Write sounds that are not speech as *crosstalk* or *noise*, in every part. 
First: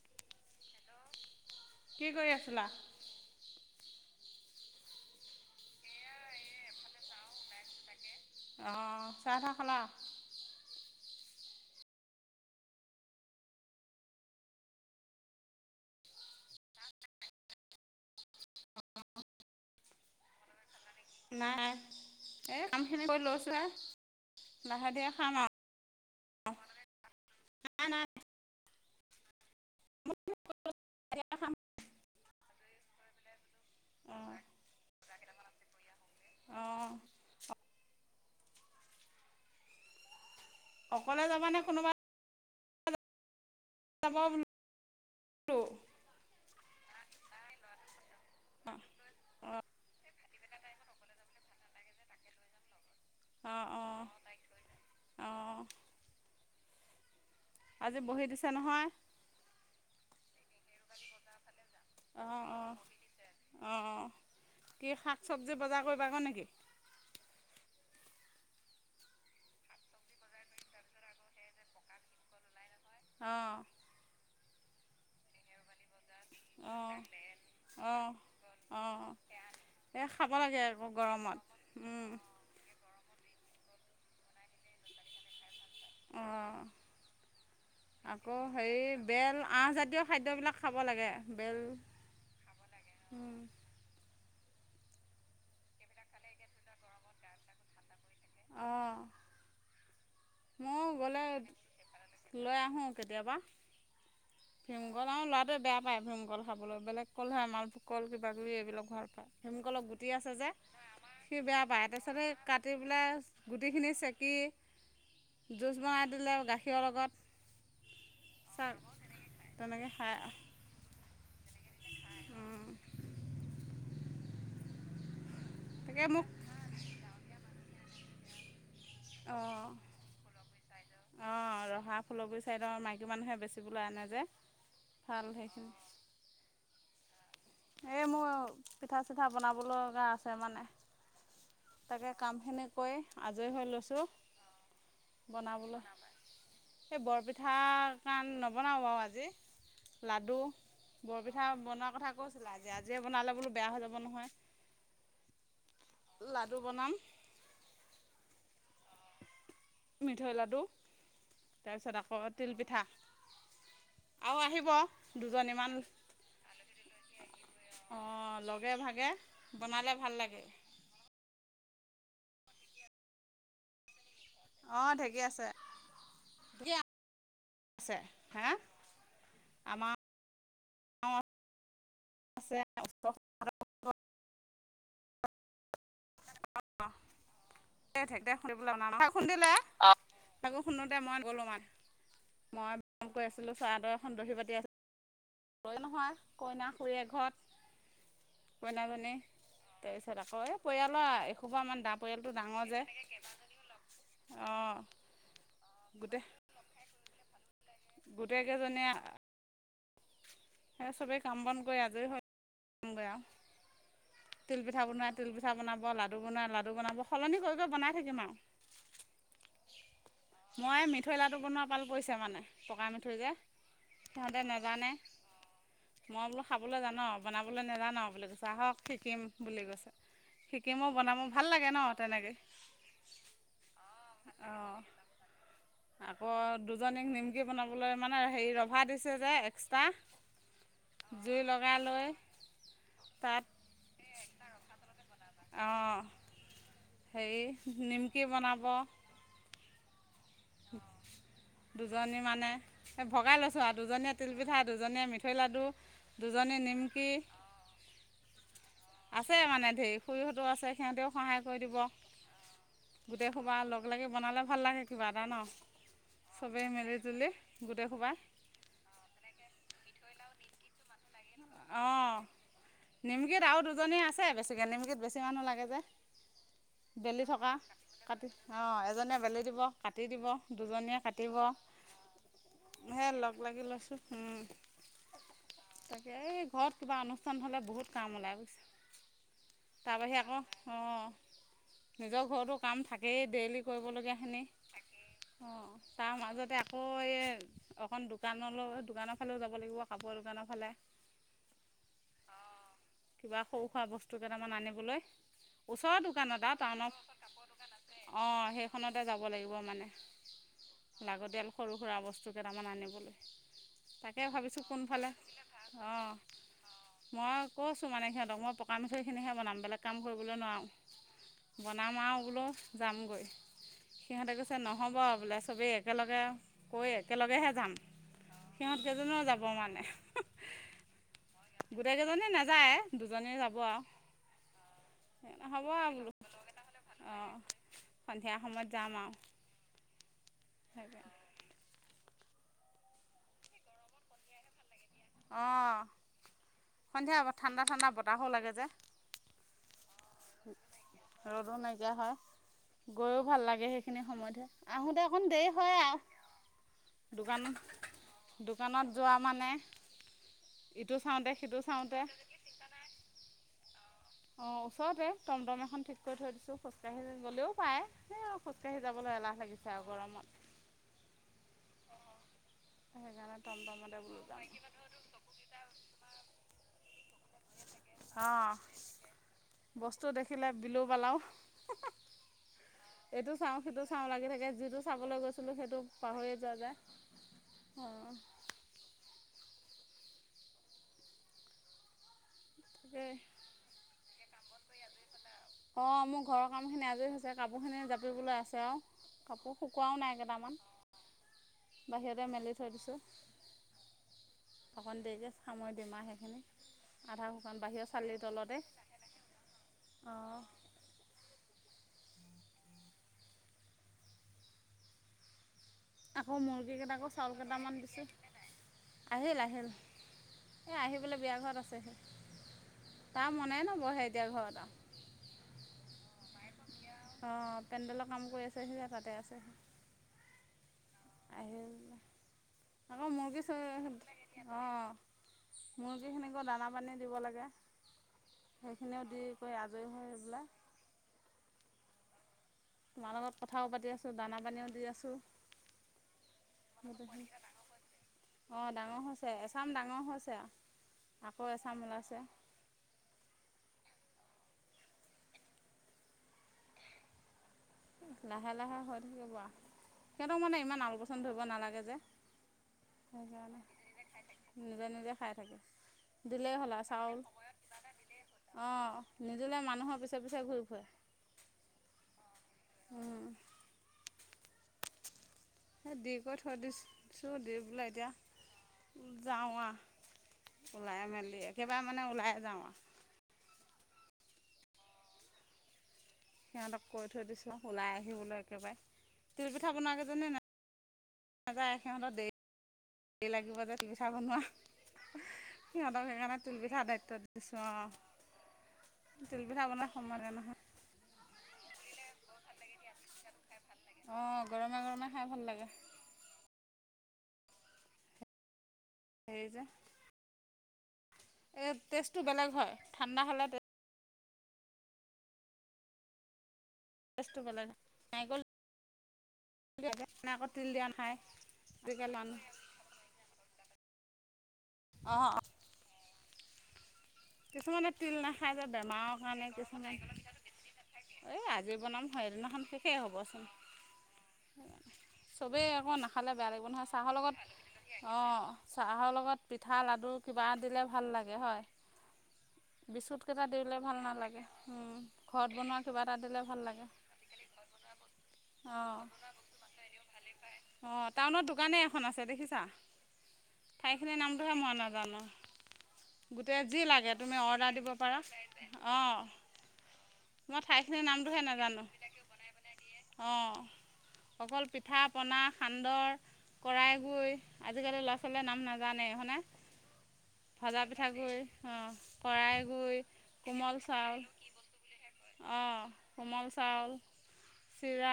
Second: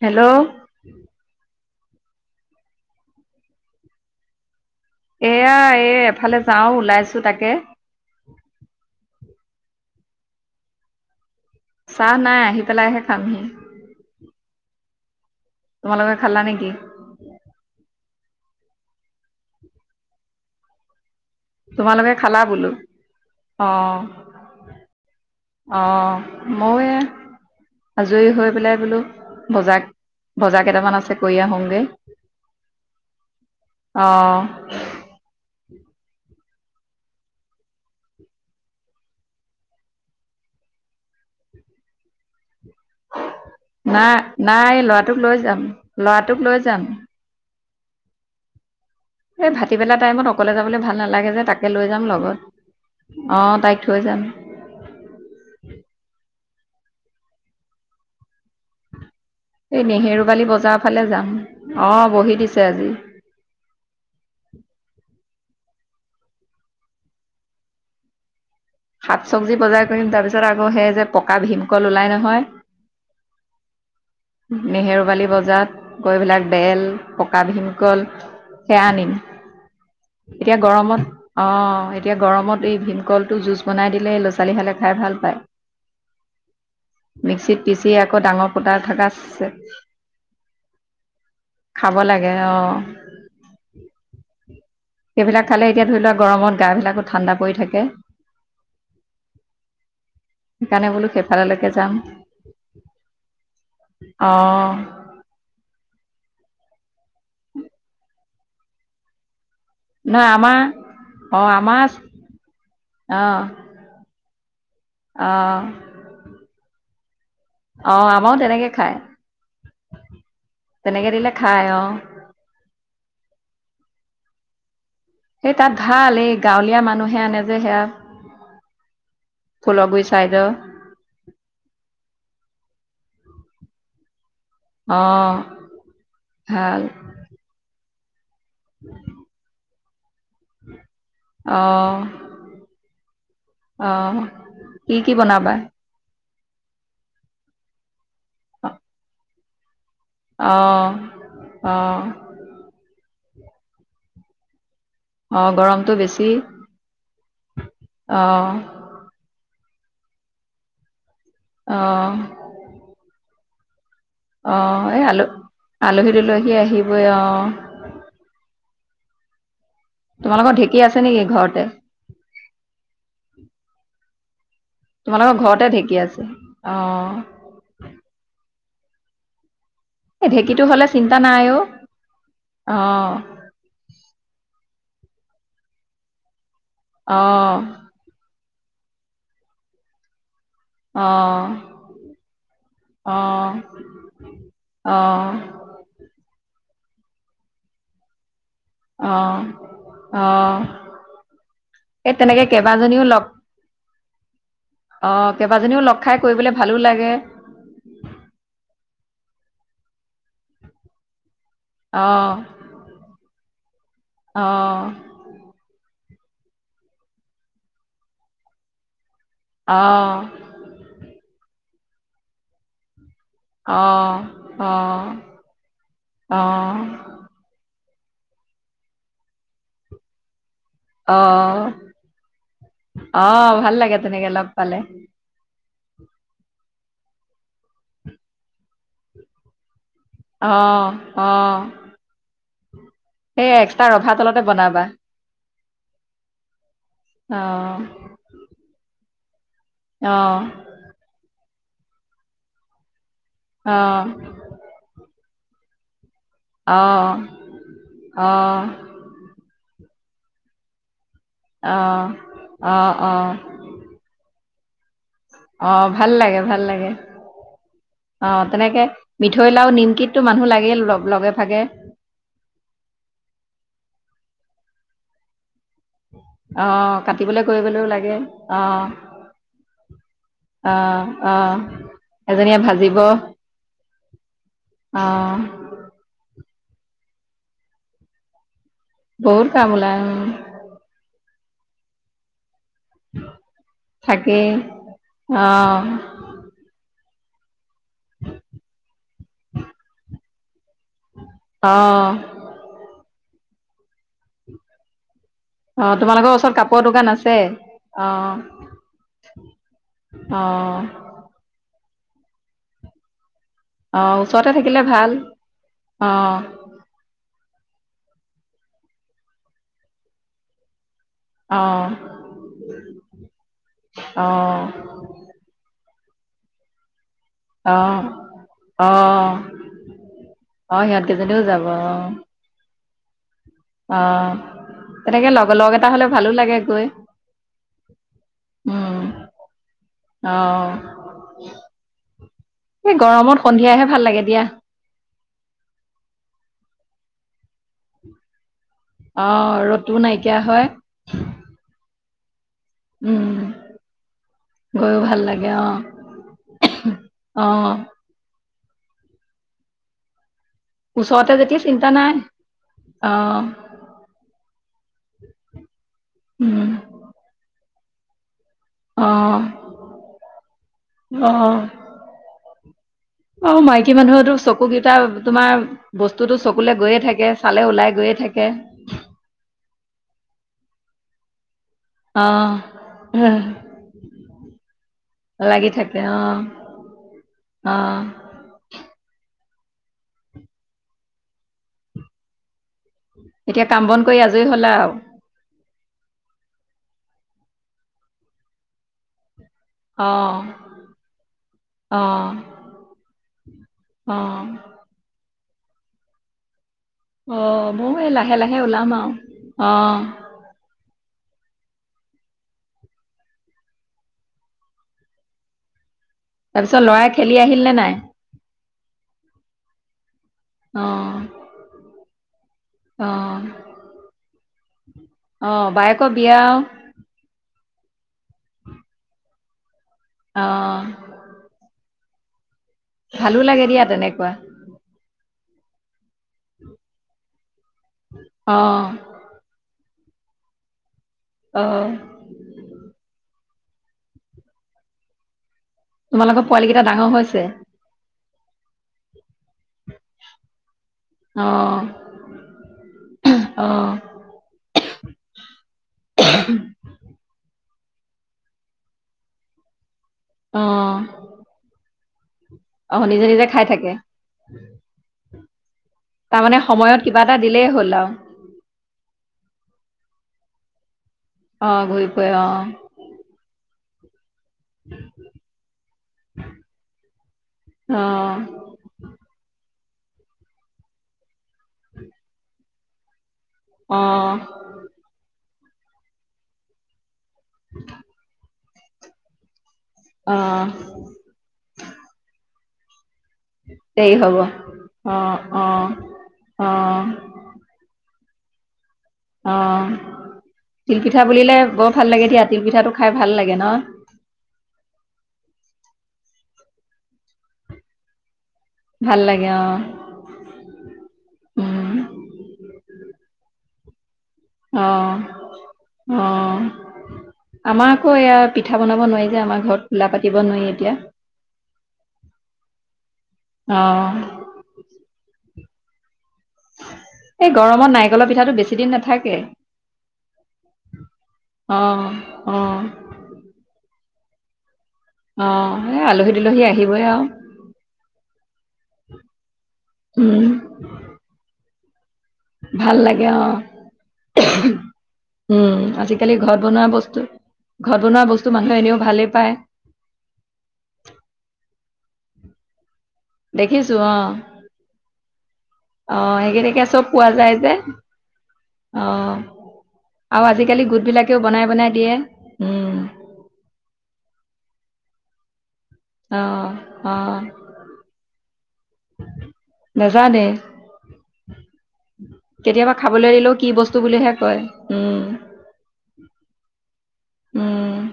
Hello, কি কৰি আছিলা? এয়া এ এফালে যাওঁ, ওলাইছোঁ তাকে। অ' চাহ-তাহ খালা? চাহ নাই আহি পেলাইহে খামহি। তোমালোকে খালা নেকি নাই তোমালোকে খালা এই বোলো, কামখিনি কৰি লৈছোঁহে অ'। লাহে ধীৰে খাম আৰু। অঁ মই এ নাই নাই আজৰি হৈ পেলাই বোলো বজা- বজাৰ কেইটামান আছে। কৰি খাম। আহোঁ গে। অঁ। আহঁ। অকলে যাবা নে কোনোবা যাব নাই বোলো? নাই লৰাটোক লৈ যাম লৰাটোক লৈ যাম। অ'। এই ভাটিবেলা টাইমত অকলে যাবলৈ ভাল নালাগে যে তাকে লৈ যাম লগত। অ' অঁ তাইক থৈ অঁ যাম। অঁ আজি বহি দিছে নহয়? নেহেৰু বালি ব পূজাৰ ফালে যাম। অ', অঁ বহি দিছে অঁ আজি। চব্জি বজাৰ কৰিবা গৈ নেকি? শাক চব্জি বজাৰ কৰিম, তাৰপিছত আকৌ সেই যে পকা ভীমকল ওলাই নহয় আহঁ। নেহেৰুবালি বজাৰত এইবিলাক বেল অঁ পকা ভীমকল অঁ সেয়া অঁ আনিম এই খাব লাগে এতিয়া আকৌ গৰমত- অ', অঁ এতিয়া গৰমত এই ভিন কলটো জুচ বনাই দিলে ল'ৰা ছোৱালী হালে খাই ভাল পায় অঁ মিক্সিত পিচি আকৌ ডাঙৰ ফুটা হেৰি থকা বেল আহজাতীয় খাদ্যবিলাক খাব লাগে বেল খাব লাগে অঁ। সেইবিলাক খালে এতিয়া ধৰি লোৱা গৰমত গা বিলাকো ঠাণ্ডা পৰি থাকে অঁ ময়ো সেইকাৰণে বোলো গ'লে, সেইফাললৈকে যাম লৈ আহোঁ কেতিয়াবা। অ ভীমকল আৰু ল'ৰাটোৱে বেয়া পায় ভীমকল। খাবলৈ বেলেগ কলহে, মাল ভোগ কল কিবাাকিবি এইবিলাক ভাল পায়। সেমুক অলপ গুটি নহয় আছে যে, আমাৰ সি অ বেয়া পায়। আমাৰ তাৰপিছত সেই কাটি পেলাই অ গুটিখিনি চেক কি অ জুচ বনাই দিলে, গাখীৰৰ লগত। অ' আমাৰো চাহ তেনেকে খায়। তেনেকৈ খাই তেনেকে দিলে খায় অ'। স তাত তাকে ভাল মোক এই গাঁৱলীয়া মানুহে আনে যে সেয়া অ'। ফুলগুৰি চাইদৰ অ' ৰহা ফুলকগুৰি চাইদৰ মাইকী মানুহে বেছ টি বোলো আনে যে। ভাল অ', সেইখিনি ভাল। এ মোৰ পিঠা-চিঠা বনাব লগা আছে। তাৰমানে। অ তাকে কামখিনি কৰি আজৰি হৈ অ লৈছোঁ। কি - কি বনাবা? বনাবলৈ এই বৰপিঠা, কাণ নবনাও বাৰু আজি। লাডু, অ বৰপিঠা অ বনোৱা কথা তে বনালে বোলো বেয়া হৈ যাব নহয়। অহ, গৰমটো বেছি, লাডু বনাম অহ মিঠৈ লাডু, অ তাৰপিছত আকৌ তিলপিঠা। আৰু আহিব অহ, এই আলু, দুজনীমান আলহী-দুলহী আহিবই অহ। ভাগে-ভাগে। তোমালোকৰ ঢেঁকী আছে নেকি ঘৰতে? অঁ ঢেঁকী তোমালোকৰ আছে ঘৰতে ঢেঁকী আছে, ঢেঁকী আছে অ হা আমাৰ এই ঢেঁকীটো হ'লে চিন্তা নাই অ, আছে ওচৰ অ'হ। অ এ ঢেকী দে খুন্দিবলৈ অনা নহয় অ, খুন্দিলে আকো শুনোতে মই গ'লোঁ আমাৰ, মই অ কৈ আছিলো চাদৰ এখন দহি বাটি আছ অ অ দৈ নহয় কইনা খুৰীয়ে ঘৰত অ কইনাজনী তাৰপিছত অ আকৌ, এই পৰিয়ালৰ এসোপা মান দা এই পৰিয়ালটো তেনেকে ডাঙৰ যে কেইবাজনীও লগ অঁ অ, কেইবাজনীও লগ খাই কৰিবলৈ ভালো লাগে। গোটেই কেইজনীয়ে সে চবেই কাম বন কৰি অ আজৰি হৈ কামগৈ আৰু অ তিলপিঠা বনোৱাই, তিলপিঠা বনাব। লাডু বনাই, লাডু বনাব সলনি কৰি কৰি বনাই থাকিম আও। অ মই মিঠৈ লাডু বনোৱা পাল পৰিছে মানে, পকা মিঠৈ মিঠৈ যে, অ সিহঁতে অ নাজানে মই বোলো খাবলৈ জান? অ নাজান আও বুলি কৈছে, আহক শিকিম বুলি কৈছে। শিকিমো বনাব ভাল অহ অহ, লাগে ন তেনেকৈ অহ ভাল লাগে তেনেকে লগ পালে। অঁ আকৌ দুজনীক নিমকি বনাবলৈ মানে হেৰি ৰভা দিছে যে এক্সট্ৰা। অহ জুই লগাই লৈ অহ তাত সেই এক্সট্ৰা ৰভা তলতে বনাবা। সেই অ নিমকি বনাব অ দুজনী মানে এই ভগাই লৈছো আৰু অ দুজনীয়ে তিলপিঠা, দুজনীয়ে মি ঠৈ লাডু, দুজনীয়ে অ নিমকি, অ আছে মানে সেই খুৰীহঁতো আছে সিহঁতেও সহায় কৰি দিব, অ অ গোটেই খোবা লগ-লাগি বনালে ভাল লাগে কিবা। এটা ন অ, ভাল লাগে, ভাল চবেই লাগে, মিলি জুলি গোটেই সোপা অ, তেনেকে মিঠৈ লাৰু, নিমকিত ত মানুহ লাগিলে লগ লগত অ, নিমকিত আৰু দুজনী আছে বেছিকে নিমকিত বেছি মানুহ লাগে যে। আহ বেলি কাটিবলৈ থকা, কৰিবলৈও লাগে কাটি, অ আহ এজনীয়ে বেলি দিব, কাটি দিব, অ দুজন- অ এজনীয়ে ভাজিব, সেই লগ লাগি লৈছোঁ অহ তাকে এই ঘৰত কিবা অনুষ্ঠান হ'লে বহুত কাম ওলাই গৈছে। বহুত কাম ওলাই, উম অঁ নিজৰ ঘৰতো কাম থাকেই, ডেইলি কৰিবলগীয়াখিনি, থাকেই অ আহ তাৰ মাজতে আকৌ এই অকণ দোকানলৈ-দোকানৰ ফালেও যাব লাগিব, কাপোৰৰ দোকানৰ ফালে। অহ কিবা সৰু-সুৰা বস্তু কেইটামান আনিবলৈ। অ, তোমালোকৰ ওচৰত কাপোৰৰ দোকান আছে? অ, সেইখনতে যাব লাগিব মানে, অ লাগতিয়াল সৰু সুৰা বস্তু কেইটামান আনিবলে। অ, ওচৰতে থাকিলে ভাল। অ, মই ক'ছোঁ মানে সিহঁতক মই পকা মিঠৈখিনিহে বনাম, বেলেগ কাম কৰিবলৈ নোৱাৰোঁ। অ বনাম আৰু বোলো যামগৈ অ সিহঁতে কৈছে নহ'ব আৰু বোলে চবেই এক একেলগে কই একেলগেহে যাম। অ অ সিহঁতকেইজনীও যাব মানে। অ, সিহঁত কেইজনীও যাব, অ। এ দুজনে যা অ। তেনেকে লগ হ'ব লগ এটা আৰু হলে ভালো লাগে গৈ অ সন্ধিয়া সময়ত উম যাম আও। অ এই গৰমত সন্ধিয়াহে ভাল লাগে দিয়া। অ, সন্ধিয়া ঠাণ্ডা-ঠাণ্ডা বতাহো লাগে যে। অ ৰ'দটোও নাইকিয়া হয়। গৈয়ও উম ভাল লাগে সেইখিনি সময়তহে গৈও আহোতে ভাল অকণ লাগে দেৰি অ হয় আৰু অ দোকানত দোকানত যোৱা মানে ইটো চাওঁতে ওচতে সিটো যেতিয়া চিন্তা চাওঁতে নাই অ অ ওচৰতে টমটম এখন ঠিক কৰি থৈ দিছো উম খোজকাঢ়ি গলেও পায় খোজকাঢ়ি অ যাবলৈ এলাহ লাগিছে আৰু গৰমত সেইকাৰণে হয় অ মাইকী টমটমতে বোলো মানুহেতো যাম চকু কেইটা তোমাৰ বস্তুতো চকুলে গৈয়ে থাকে চালে ওলাই গৈয়ে থাকে অহ বস্তু দেখিলে বিলু পালাও অ। এইটো চাওঁ সেইটো চাওঁ লাগি থাকে যিটো চাবলৈ গৈছিলোঁ লাগি সেইটো থাকে অ পাহৰিয়ে যোৱা যায় অ অঁ তাকেই এতিয়া কাম বন কৰি আজৰি হলা আও? অ মোৰ ঘৰৰ কাম খিনি আজৰি হৈছে। কাপোৰ খিনি জাপিবলে আছে আও। কাপোৰ শুকোৱাও অ নাই কেইটামান অ বাহিৰতে মেলি থৈ দিছোঁ অ। অকণ দেৰিকৈ সামৰি দিমাৰ সেইখিনি আধা অ শুকান বাহিৰৰ মই এই চালিৰ লাহে তলতে লাহে ওলাম আৰু অ অঁ আকৌ মুৰ্গী তাৰপিছত কেইটাকো লৰাই চাউল খেলি আহিল নে কেইটামান নাই দিছোঁ। আহিল আহিল এই অ আহি পেলাই বিয়া ঘৰত আছে তাৰ অ মনে নবহে এতিয়া ঘৰত কি কবি আও অঁ পেণ্ডেলৰ কাম কৰি আছে সি তাতে আছে অ আহিল আকৌ ভালো মুৰ্গী লাগে চৰি দিয়া তেনেকুৱা অ মুৰ্গীখিনিকো দানা পানী দিব লাগে অ' সেইখিনিও দি কৰি আ ৰৈ ৰৈ আহোতে অ। তোমাৰ লগত কথাও পাতি আছো, দানা পানীও দি আছোঁ। তোমালোকৰ পোৱালি কেইটা ডাঙৰ হৈছে অ, ডাঙৰ হৈছে। এচাম ডাঙৰ হৈছে আও। আকৌ অ' এচাম ওলাইছে। *unintelligible* ওম ওমহো লাহে-লাহে হৈ থাকিব আ। সিহঁতক মানে ইমান আল অ' পইছান ধৰিব নালাগে যে। অ' নিজে নিজে সেইকাৰণে খাই থাকে নিজে নিজে খাই থাকে। তাৰমানে সময়ত কিবা এটা দিলেই হ'ল আৰু অহ নিজুলে মানুহৰ পিছে পিছে ঘূৰি ফুৰে অ গৈ পাই অ *inaudible* এ দি কৈ থৈ দিছো দি বোলে, এতিয়া অ' যাওঁ আহ ওলাই মেলি একেবাৰে মানে ওলাই যাওঁ আৰু। অ'। সিহঁতক কৈ থৈ দিছো ওলাই আহিবলৈ একেবাৰে তিলপিঠা বনোৱা কেইজনী অ'। নাযায়। সিহঁত দে *inaudible* লাগিব যে পিঠা দেৰি হ'ব বনোৱা। অ' অ' অ' সিহঁতক সেইকাৰণে তিলপিঠাৰ দায়িত্ব দিছোঁ আও। অহ লাগে নহয় তিল পিঠা বুলিলে বৰ ভাল লাগে দিয়য়া তিল পিঠাটো খাই ভাল লাগে ন'? অহ, গৰমে -গৰমে খাই ভাল লাগে। ভাল লাগে অ এ উম টেষ্ট টো বেলেগ হয় ঠাণ্ডা হলে অ', অ'। টেষ্টটো বেলেগ হয় আমাৰ আকৌ এয়া নাৰিকল পিঠা বনাব নোৱাৰি যে আমাৰ ঘৰত। চুলা পাতিব নোৱাৰি এতিয়া। এইটো কিমান? অঁ অঁ অ'। এই গৰমত কিছুমানে তিল নাৰিকলৰ পিঠাটো নাখায় যে বেছি দিন বেমাৰৰ নাথাকে কাৰণে। কিছুমানে এই অ আজি বনাম, অ সেইদিনাখন শেষেই হ'বচোন। চবেই অ' এ আলহী-দুলহী আহিবহে আও। অ' চাহৰ লগত পিঠা-লাডু উম কিবা দিলে, ভাল লাগে হয়। ভাল বিস্কুট লাগে কেইটা অ'। দিলে ভাল নালাগে উম, ঘৰত বনোৱা উম, কিবা এটা আজিকালি দিলে ভাল ঘৰত লাগে বনোৱা বস্তু ঘৰত বনোৱা বস্তু মানুহে এনেও ভালে পায়। অহ, টাউনত দোকানে এখন আছে দেখিছ দেখিছো অ ঠাইখিনিৰ নামটোহে মই নাজানোঁ। অ গোটে সেইকেইটাকে যি চব লাগে পোৱা তুমি যায় যে অৰ্ডাৰ দিব পাৰা অ অহ,। আৰু আজিকালি গোট বিলাকেও বনাই -বনাই দিয়ে উম। অঁ অকল পিঠা, পনা সান্দৰ, অ কৰাই অ গুই, আজিকালি ল'ৰা-ছোৱালীয়ে নাম নাজানে, হয়নে? নাজানে ভজা পিঠাগুৰি, অ'। কৰাই কেতিয়াবা গুৰি খাবলৈ দিলেও কি কোমল বস্তু চাউল বুলিহে কয় উম অহ কোমল চাউল উম, চিৰা।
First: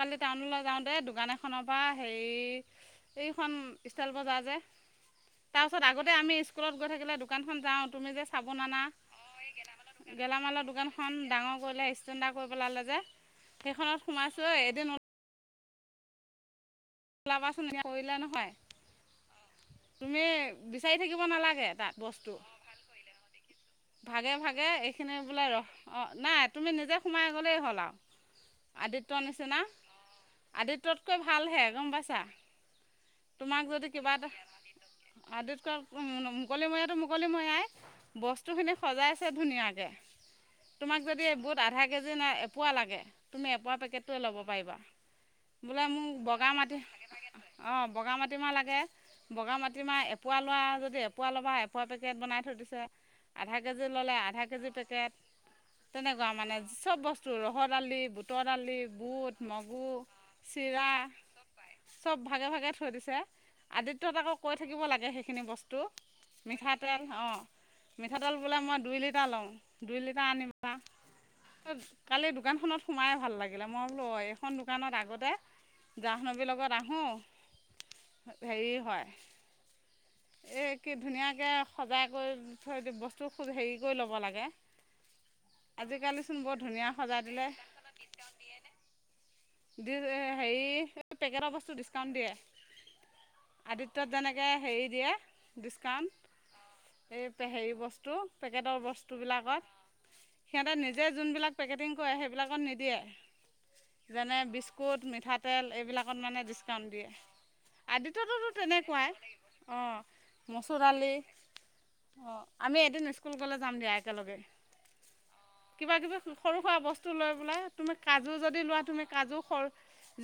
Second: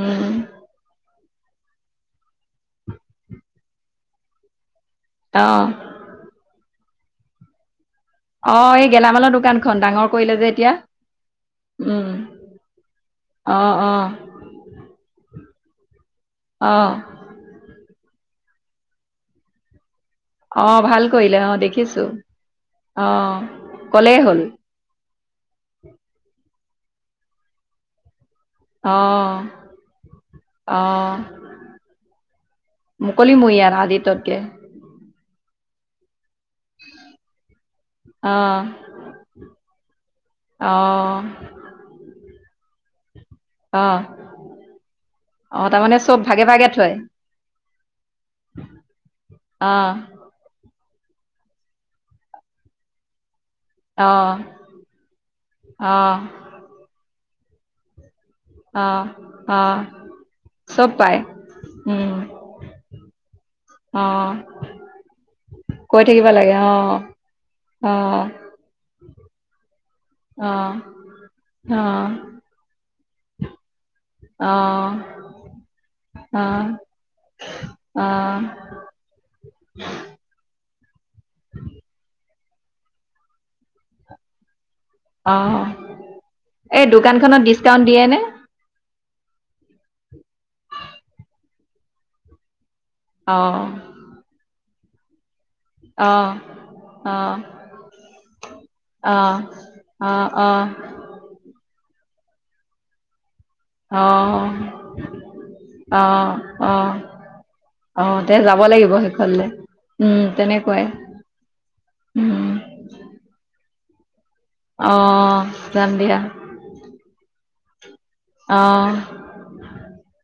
কালি টাউনলৈ যাওঁতে দোকান খনৰ পৰা হেৰি এইখন ইষ্টাইল বজাৰ যে তাৰ অ', পিছত আগতে আমি স্কুলত গৈ থাকিলে দোকান খন যাও তুমি যে চাবোন অ', আনা, এই গেলামালৰ দোকানখন ডাঙৰ কৰিলে যে গেলামালৰ এতিয়া। দোকানখন ডাঙৰ কৰিলে, উম, ইষ্টেনডাৰ কৰি পেলালে যে। অ', সেইখনত অ', সোমাইছোঁ ঐ এদিন অ'। লাবাচোন, এয়া কৰিলা নহয়? তুমি অ' বিচাৰি ভাল থাকিব কৰিলে, অ' নালাগে তাত দেখিছোঁ। বস্তু অ', ক'লেই ভাগে হ'ল -ভাগে এইখিনি বোলে ৰস অহ নাই। তুমি নিজে সোমাই গ'লেই হ'ল আৰু। আদিত্যৰ অ', নিচিনা আদিত্যতকৈ ভাল হে। মুকলিমই ইয়াৰ আদিততকে। *unintelligible* মুকলিময়আচাচিকিং টো মুকলিময়াই অ', বস্তুখিনি সজাইছে ধুনীয়াকৈ তোমাক অ', যদি বুট আধা কেজি নাই এপোৱা লাগে তুমি এপোৱা পেকেটটোৱে ল'ব ধপাৰিবা - অহ, তাৰমানে চব ভাগে - ভাগে থয়। অহ, বগা মাটিমাহ লাগে বগা অ', মাটিমাহ এপোৱা লোৱা যদি এপোৱা ল'বা। এপোৱা পেকেট বনাই থৈ দিছে। আধা কেজি ল'লে অ', আধা কেজি পেকেট অ', তেনেকুৱা মানে চব বস্তু ৰহৰ দালি তৰালি অ', বুট, অ', মগু, চিৰা চব পায়। উম, চব ভাগে - ভাগে থৈ দিছে। আদিত্যত অ', আকৌ কৈ থাকিব লাগে সেইখিনি বস্তু। কৈ থাকিব লাগে অ', মিঠাতেল অঁ অ', মিঠাতেল বোলে মই দুই লিটাৰ লও। দুই লিটাৰ আনিবা। অ', অ'। কালি দোকানখনত সোমাই ভাল লাগিলে মই বোলো অ এইখন অহ দোকানত আগতে যা নবি লগত অহ আহো, অহ হেৰি হয় এই কি ধুনীয়াকে সজাই কৰি থৈ দি বস্তু খুব হেৰি কৰি ল'ব লাগে। অঁ' আজিকালিচোন বৰ এই ধুনীয়া সজাই দোকানখনত দিলে ডিচকাউণ্ট দিয়ে নে? *unintelligible* হেৰি পেকেটৰ বস্তু ডিচকাউণ্ট দিয়ে। অহ আদিত্যত যেনেকে হেৰি দিয়ে ডিছকাউণ্ট অ'। এই পে হেৰি বস্তু পেকেটৰ অহ অহ অহ বস্তুবিলাকত। সিহঁতে নিজে যোনবিলাক পেকেটিং‌ সেইবিলাকত নিদিয়ে যেনে বিস্কুট, মিঠাতেল এইবিলাকত অ' মানে ডিছকাউণ্ট অ'। দিয়ে অ' তে আদিত্যটোতো যাব লাগিব তেনেকুৱাই শেষলে উম, তেনেকোৱাই। অ' আমি এদিন স্কুল গ'লে‌ যাম দিয়া একেলগে। অহ যাম কিবা কিবি দিয়া সৰু সুৰা বস্তু লৈ পেলাই তুমি কাজু যদি লোৱা অহ তুমি কাজু সৰ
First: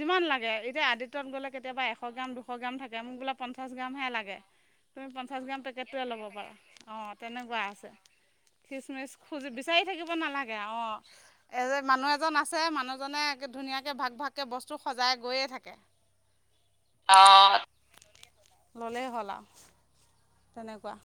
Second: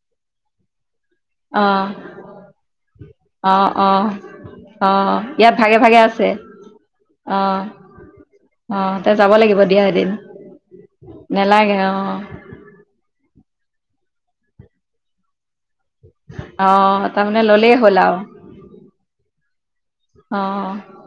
যিমান লাগে এতিয়া আদি তত গ'লে অহ কেতিয়াবা এশ গ্ৰাম দুশ গ্ৰাম থাকে, মোক বোলে অহ পঞ্চাছ অহ গ্ৰামহে লাগে। তুমি অহ পঞ্চাছ ইয়াত গ্ৰাম ভাগে ভাগে পেকেতটোৱে ল'ব আছে পাৰা। অ' অহ তেনেকুৱা আছে। অহ তে খিচমিচ যাব খোজ লাগিব দিয়া বিচাৰি এদিন থাকিব নালাগে অ নেলাগে এজে অহ মানুহ এজন আছে মানুহজনে ধুনীয়াকে ভাগ ভাগকে বস্তু সজাই গৈয়ে থাক অ' তাৰমানে ললেই হ'ল আও ল'লেই হ'ল আৰু অ'। তেনেকুৱা